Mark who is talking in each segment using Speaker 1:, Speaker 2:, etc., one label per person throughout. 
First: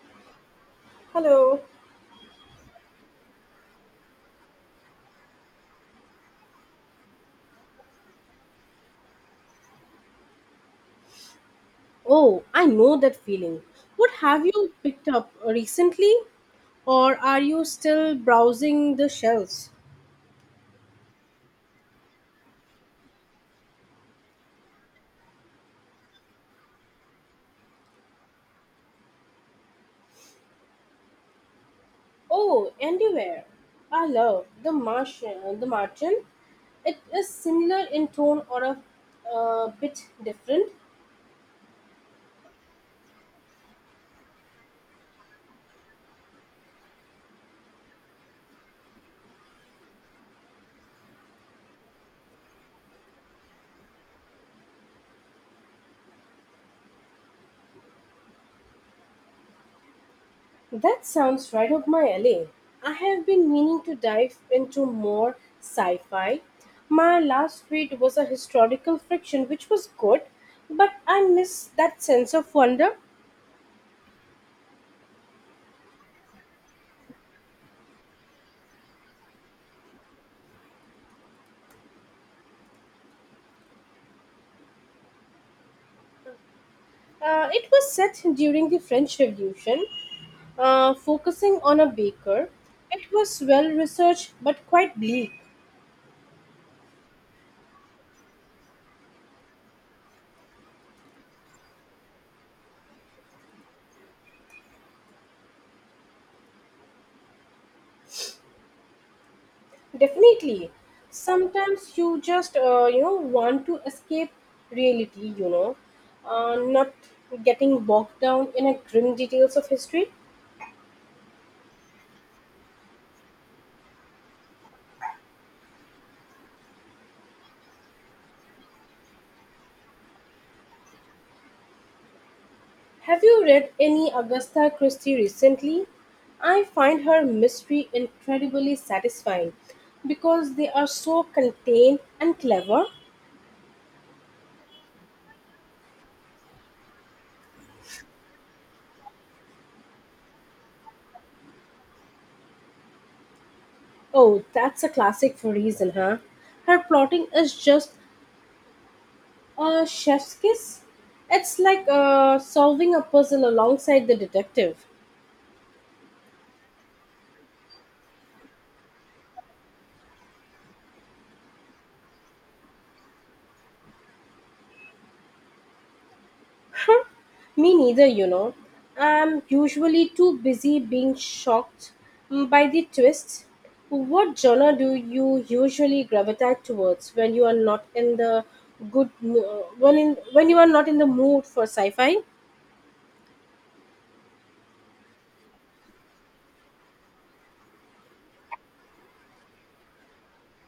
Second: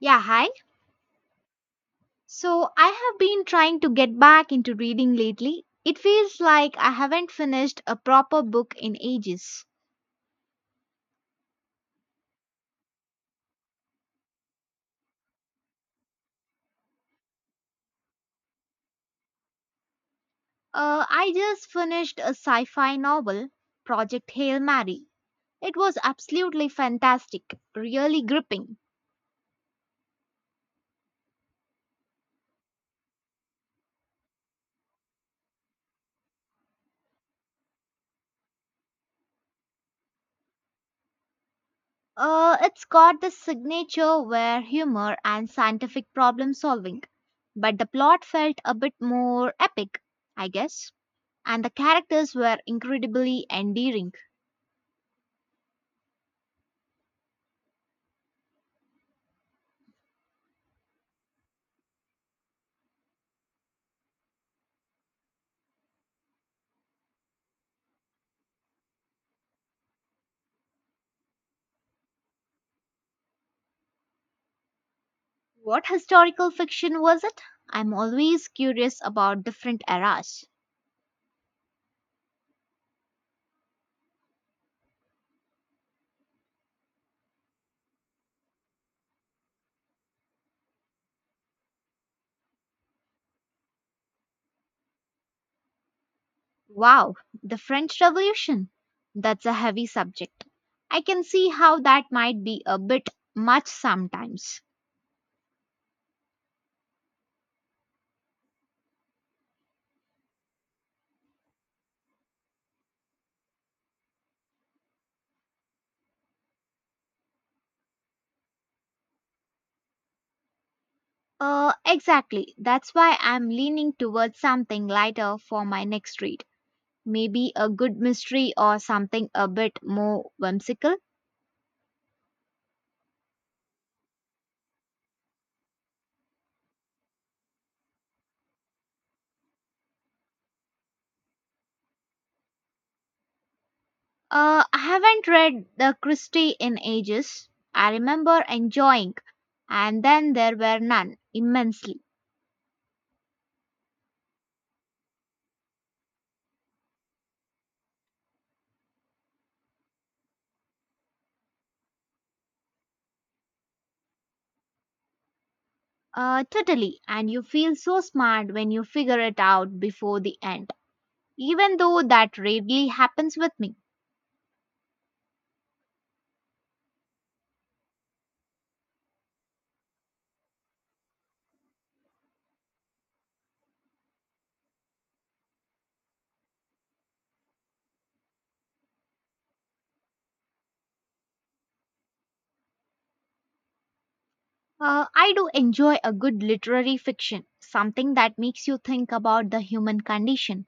Speaker 1: Yeah, hi.
Speaker 2: Hello.
Speaker 1: So I have been trying to get back into reading lately. It feels like I haven't finished a proper book in ages.
Speaker 2: Oh, I know that feeling. What have you picked up recently, or are you still browsing the shelves?
Speaker 1: I just finished a sci fi novel, Project Hail Mary. It was absolutely fantastic, really gripping.
Speaker 2: Oh, anywhere. I love the Martian. The Martian. It is similar in tone or a bit different.
Speaker 1: It's got the signature where humor and scientific problem solving, but the plot felt a bit more epic, I guess, and the characters were incredibly endearing.
Speaker 2: That sounds right up my alley. I have been meaning to dive into more sci-fi. My last read was a historical fiction, which was good, but I miss that sense of wonder.
Speaker 1: What historical fiction was it? I'm always curious about different eras.
Speaker 2: It was set during the French Revolution, focusing on a baker. It was well researched but quite bleak.
Speaker 1: Wow, the French Revolution. That's a heavy subject. I can see how that might be a bit much sometimes.
Speaker 2: Definitely, sometimes you just want to escape reality. Not getting bogged down in a grim details of history.
Speaker 1: Exactly. That's why I'm leaning towards something lighter for my next read. Maybe a good mystery or something a bit more whimsical.
Speaker 2: Have you read any Agatha Christie recently? I find her mystery incredibly satisfying because they are so contained and clever.
Speaker 1: I haven't read the Christie in ages. I remember enjoying, and then there were none immensely.
Speaker 2: Oh, that's a classic for reason, huh? Her plotting is just a chef's kiss. It's like solving a puzzle alongside the detective.
Speaker 1: Totally, and you feel so smart when you figure it out before the end. Even though that rarely happens with me.
Speaker 2: Me neither, you know. I'm usually too busy being shocked by the twists. What genre do you usually gravitate towards when you are not in the good mo- when in when you are not in the mood for sci-fi?
Speaker 1: I do enjoy a good literary fiction, something that makes you think about the human condition,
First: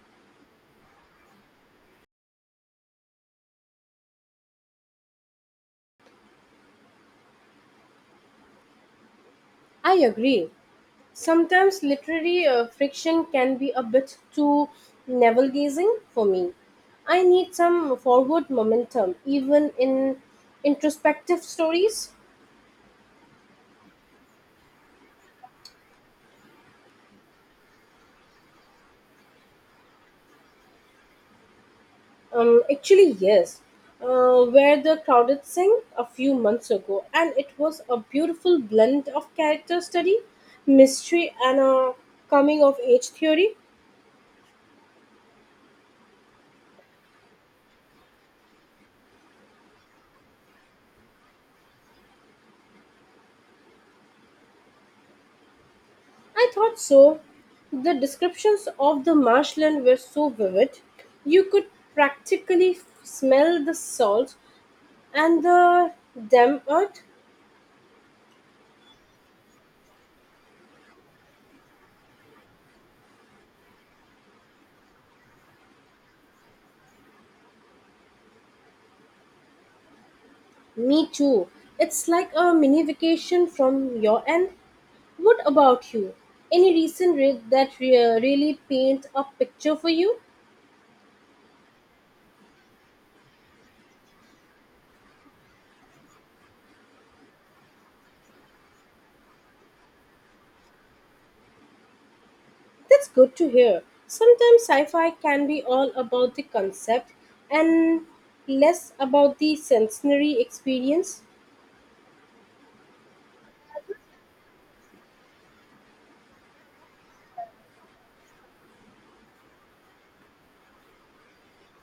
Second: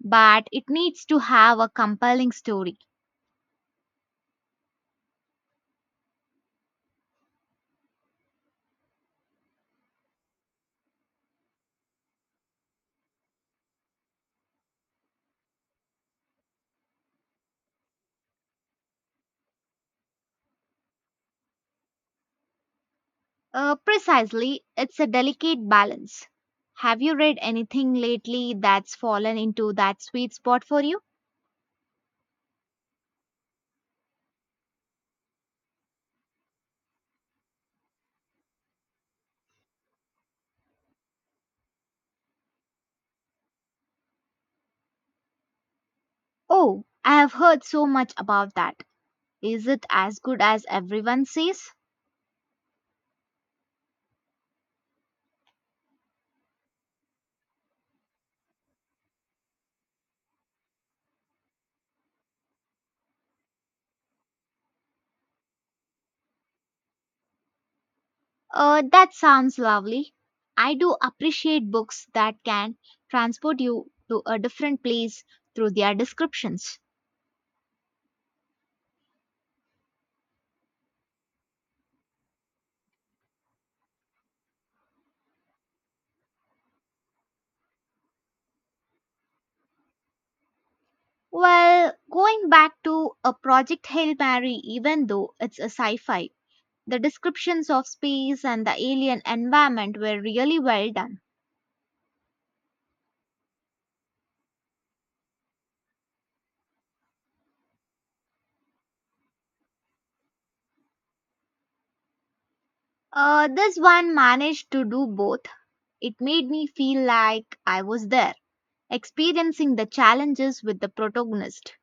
Speaker 1: but it needs to have a compelling story.
Speaker 2: I agree. Sometimes literary friction can be a bit too navel gazing for me. I need some forward momentum, even in introspective stories.
Speaker 1: Precisely, it's a delicate balance. Have you read anything lately that's fallen into that sweet spot for you?
Speaker 2: Actually, yes, where the crowded thing a few months ago, and it was a beautiful blend of character study, mystery, and a coming of age theory.
Speaker 1: Oh, I have heard so much about that. Is it as good as everyone says?
Speaker 2: I thought so. The descriptions of the marshland were so vivid. You could practically smell the salt and the damp earth.
Speaker 1: That sounds lovely. I do appreciate books that can transport you to a different place through their descriptions.
Speaker 2: Me too. It's like a mini vacation from your end. What about you? Any recent read that really paint a picture for you?
Speaker 1: Well, going back to a Project Hail Mary, even though it's a sci fi, the descriptions of space and the alien environment were really well done.
Speaker 2: That's good to hear. Sometimes sci-fi can be all about the concept and less about the sensory experience.
Speaker 1: This one managed to do both. It made me feel like I was there, experiencing the challenges with the protagonist.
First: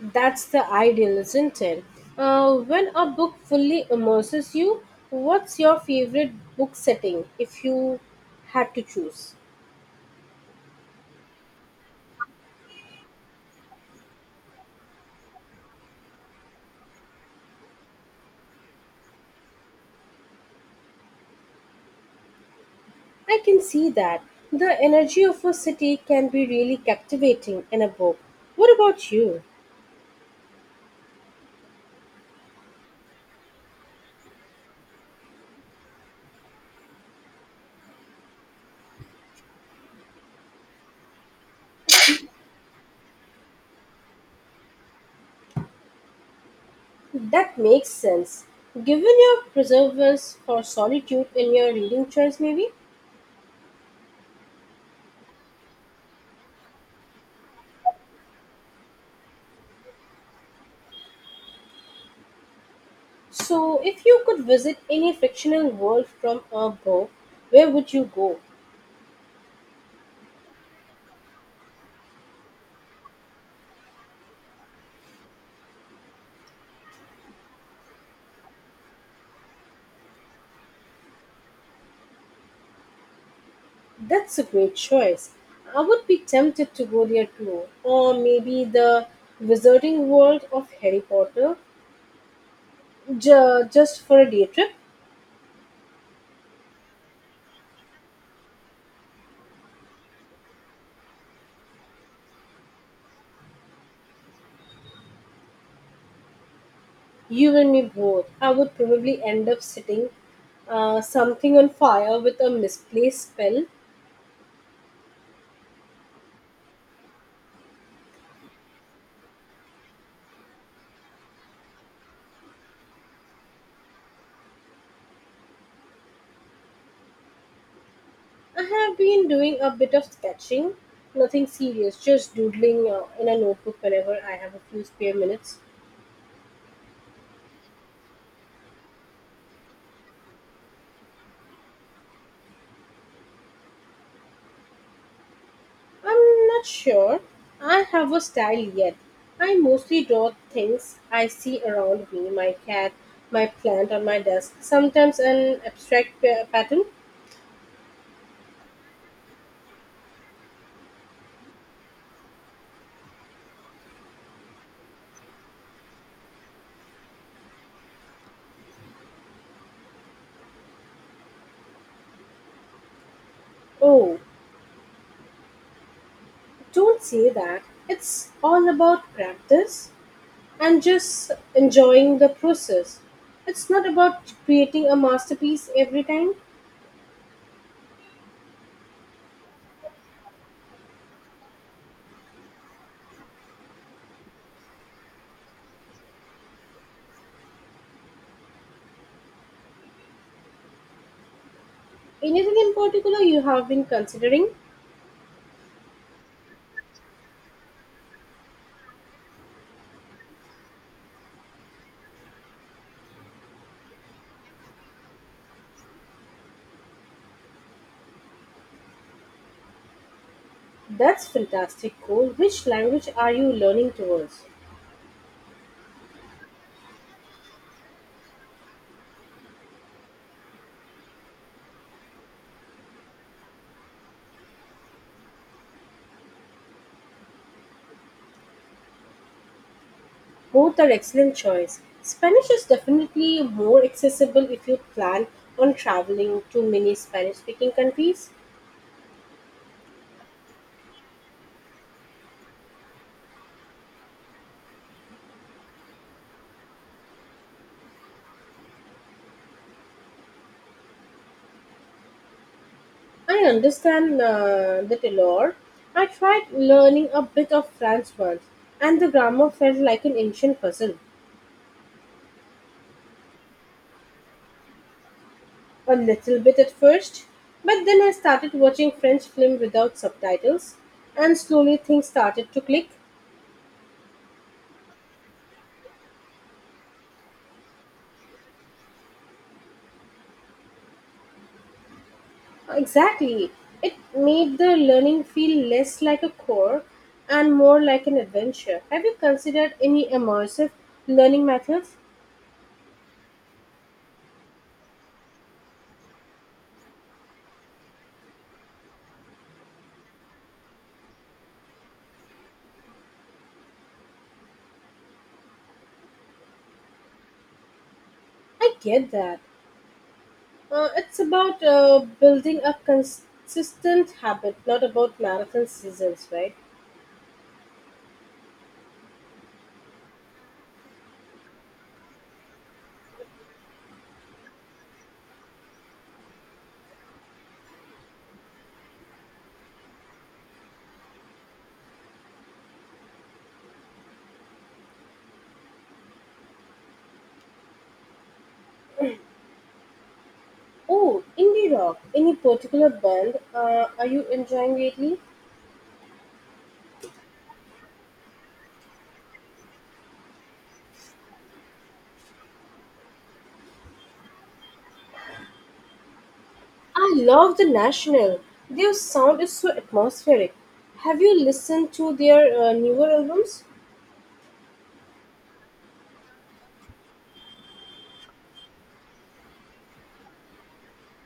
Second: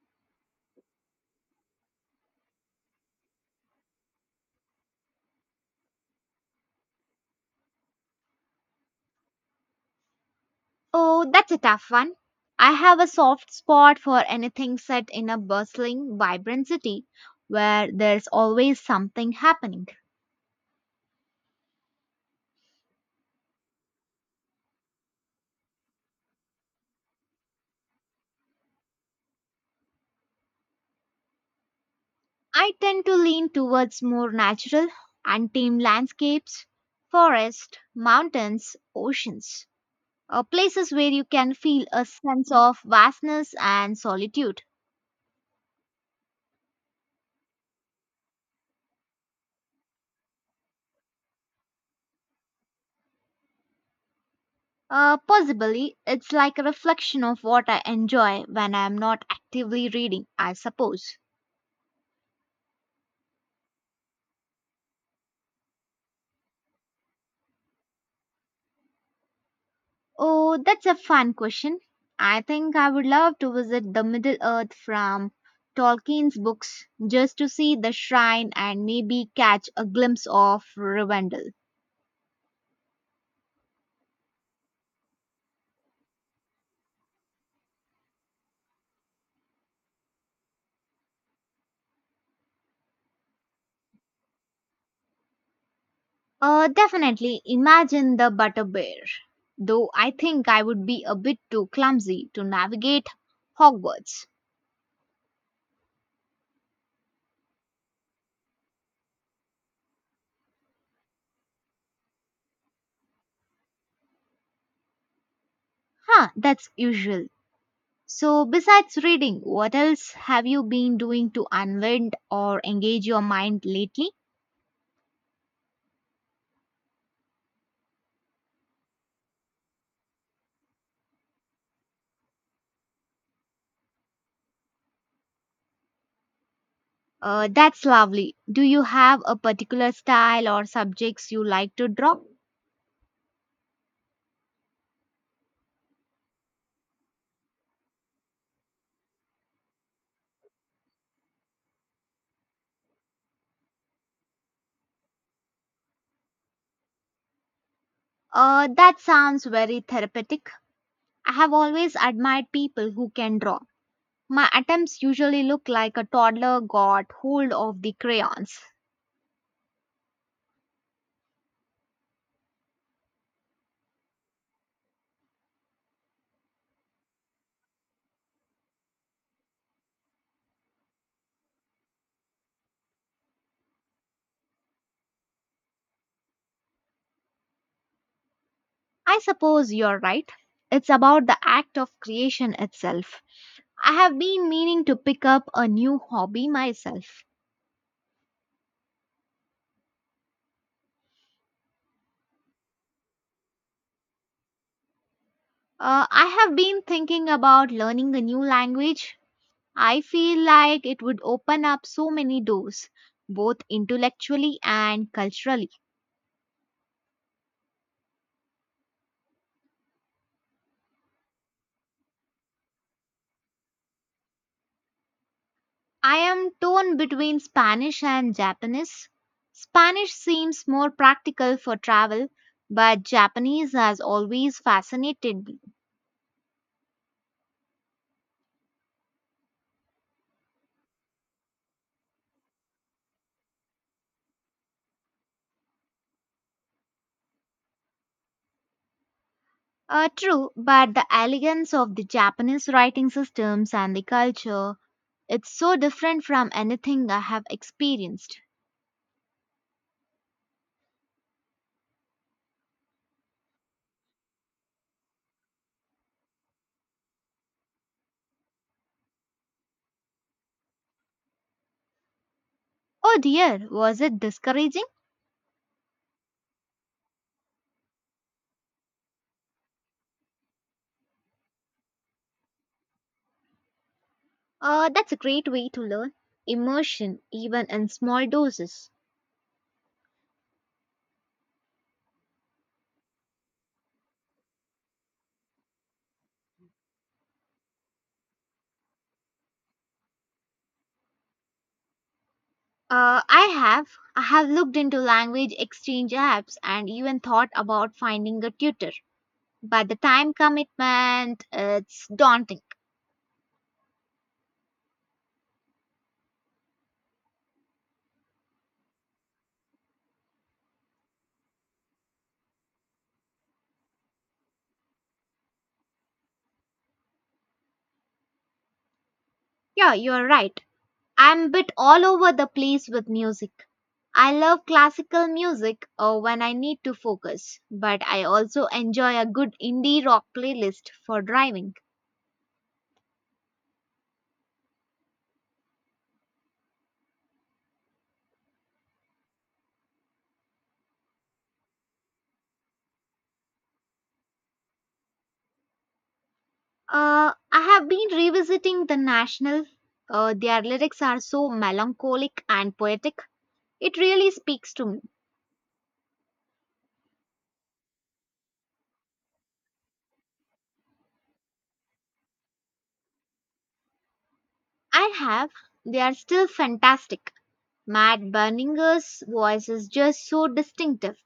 Speaker 2: That's the ideal, isn't it? When a book fully immerses you, what's your favorite book setting if you had to choose?
Speaker 1: Oh, that's a tough one. I have a soft spot for anything set in a bustling, vibrant city where there's always something happening.
Speaker 2: I can see that. The energy of a city can be really captivating in a book. What about you?
Speaker 1: I tend to lean towards more natural, untamed landscapes, forests, mountains, oceans. Places where you can feel a sense of vastness and solitude.
Speaker 2: That makes sense. Given your preservers for solitude in your reading choice, maybe?
Speaker 1: Possibly, it's like a reflection of what I enjoy when I'm not actively reading, I suppose.
Speaker 2: So, if you could visit any fictional world from a book, where would you go?
Speaker 1: Oh, that's a fun question. I think I would love to visit the Middle Earth from Tolkien's books just to see the shrine and maybe catch a glimpse of Rivendell.
Speaker 2: That's a great choice. I would be tempted to go there too. Or maybe the Wizarding World of Harry Potter, just for a day trip.
Speaker 1: Definitely imagine the butter bear. Though I think I would be a bit too clumsy to navigate Hogwarts.
Speaker 2: You and me both. I would probably end up setting something on fire with a misplaced spell.
Speaker 1: Huh, that's usual. So, besides reading, what else have you been doing to unwind or engage your mind lately?
Speaker 2: I have been doing a bit of sketching, nothing serious, just doodling in a notebook whenever I have a few spare minutes.
Speaker 1: That's lovely. Do you have a particular style or subjects you like to draw?
Speaker 2: I'm not sure I have a style yet. I mostly draw things I see around me, my cat, my plant on my desk, sometimes an abstract pattern.
Speaker 1: That sounds very therapeutic. I have always admired people who can draw. My attempts usually look like a toddler got hold of the crayons.
Speaker 2: Oh, don't say that. It's all about practice and just enjoying the process. It's not about creating a masterpiece every time.
Speaker 1: I suppose you're right. It's about the act of creation itself. I have been meaning to pick up a new hobby myself.
Speaker 2: Anything in particular you have been considering?
Speaker 1: I have been thinking about learning a new language. I feel like it would open up so many doors, both intellectually and culturally.
Speaker 2: That's fantastic goal. Which language are you learning towards?
Speaker 1: I am torn between Spanish and Japanese. Spanish seems more practical for travel, but Japanese has always fascinated me.
Speaker 2: Both are excellent choice. Spanish is definitely more accessible if you plan on traveling to many Spanish-speaking countries.
Speaker 1: True, but the elegance of the Japanese writing systems and the culture, it's so different from anything I have experienced.
Speaker 2: I understand the allure. I tried learning a bit of French once, and the grammar felt like an ancient puzzle.
Speaker 1: Oh dear, was it discouraging?
Speaker 2: A little bit at first, but then I started watching French film without subtitles, and slowly things started to click.
Speaker 1: That's a great way to learn. Immersion, even in small doses.
Speaker 2: Exactly. It made the learning feel less like a chore and more like an adventure. Have you considered any immersive learning methods?
Speaker 1: I have. I have looked into language exchange apps and even thought about finding a tutor. But the time commitment, it's daunting.
Speaker 2: I get that. It's about building a consistent habit, not about marathon seasons, right?
Speaker 1: Yeah, you're right. I'm a bit all over the place with music. I love classical music when I need to focus, but I also enjoy a good indie rock playlist for driving.
Speaker 2: Oh, indie rock. Any particular band are you enjoying lately?
Speaker 1: I have been revisiting The National. Their lyrics are so melancholic and poetic. It really speaks to me.
Speaker 2: I love The National. Their sound is so atmospheric. Have you listened to their newer albums?
Speaker 1: I have. They are still fantastic. Matt Berninger's voice is just so distinctive.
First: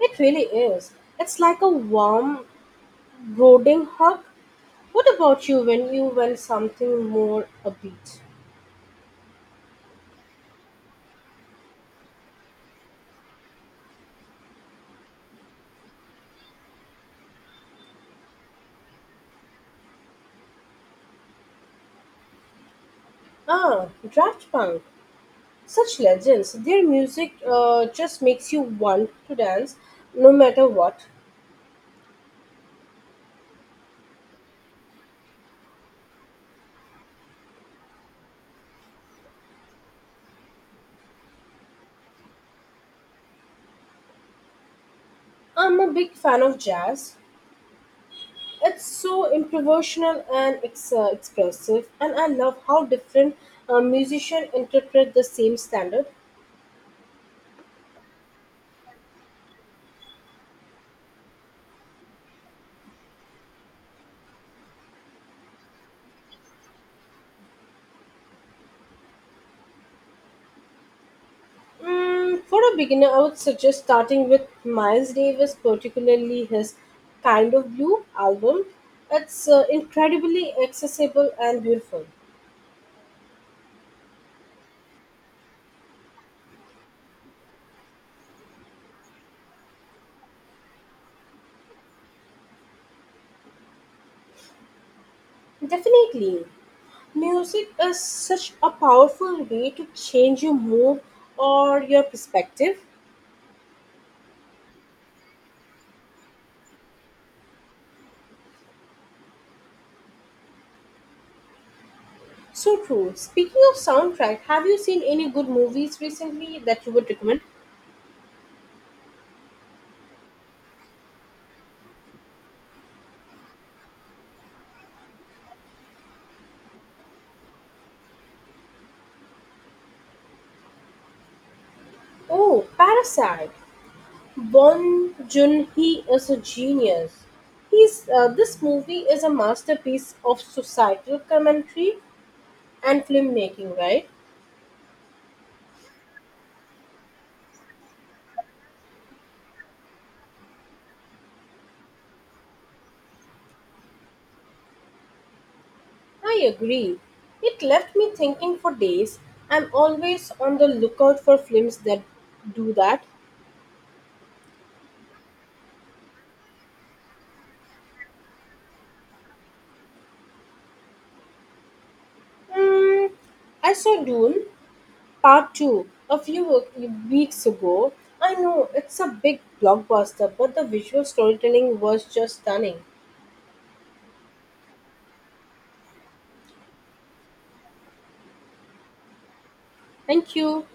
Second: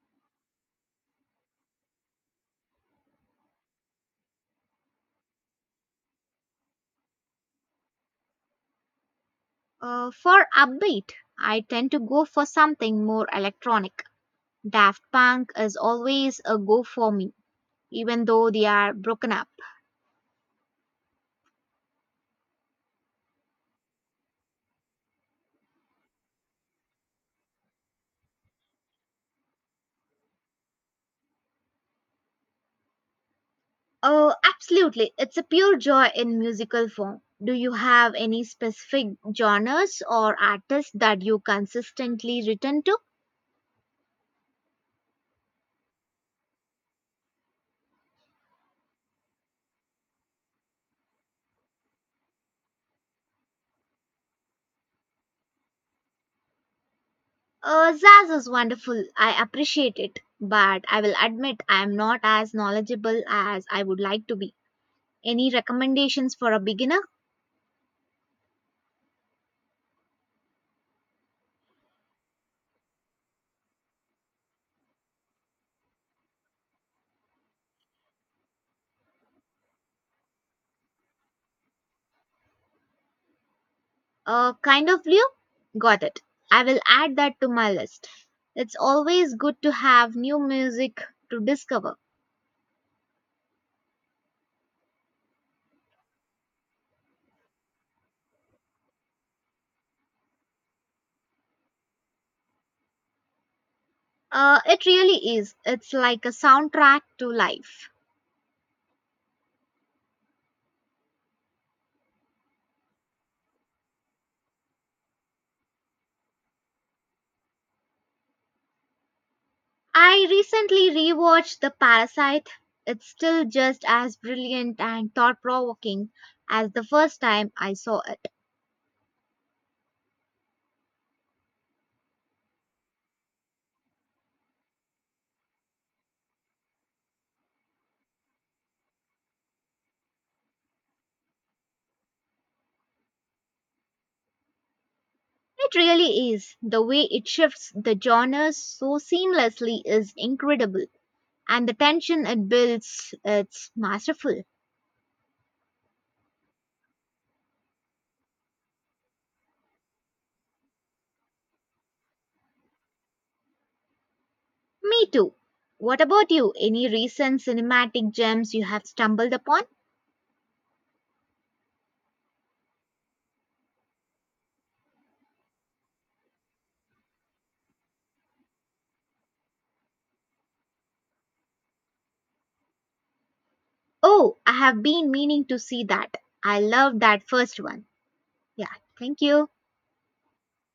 Speaker 2: It really is. It's like a warm, brooding hug. What about you when you went something more upbeat?
Speaker 1: For upbeat, I tend to go for something more electronic. Daft Punk is always a go for me, even though they are broken up.
Speaker 2: Ah, Draft Punk. Such legends. Their music just makes you want to dance no matter what.
Speaker 1: Oh, absolutely. It's a pure joy in musical form. Do you have any specific genres or artists that you consistently return to?
Speaker 2: I'm a big fan of jazz. It's so improvisational and expressive, and I love how different musicians interpret the same standard.
Speaker 1: Zaz is wonderful. I appreciate it, but I will admit I am not as knowledgeable as I would like to be. Any recommendations for a beginner?
Speaker 2: Mm, for a beginner, I would suggest starting with Miles Davis, particularly his Kind of Blue album. It's incredibly accessible and beautiful.
Speaker 1: Kind of Leo? Got it. I will add that to my list. It's always good to have new music to discover.
Speaker 2: Definitely, music is such a powerful way to change your mood or your perspective.
Speaker 1: It really is. It's like a soundtrack to life.
Speaker 2: So true. Speaking of soundtrack, have you seen any good movies recently that you would recommend?
Speaker 1: I recently rewatched The Parasite. It's still just as brilliant and thought provoking as the first time I saw it.
Speaker 2: Oh, Parasite. Bong joon hee is a genius. This movie is a masterpiece of societal commentary and filmmaking, right?
Speaker 1: It really is. The way it shifts the genres so seamlessly is incredible, and the tension it builds, it's masterful.
Speaker 2: I agree. It left me thinking for days. I'm always on the lookout for films that do that.
Speaker 1: Me too. What about you? Any recent cinematic gems you have stumbled upon?
Speaker 2: Mm, I saw Dune Part 2 a few weeks ago. I know it's a big blockbuster, but the visual storytelling was just stunning.
Speaker 1: Oh, I have been meaning to see that. I love that first one. Yeah, thank you.
Speaker 2: Thank you.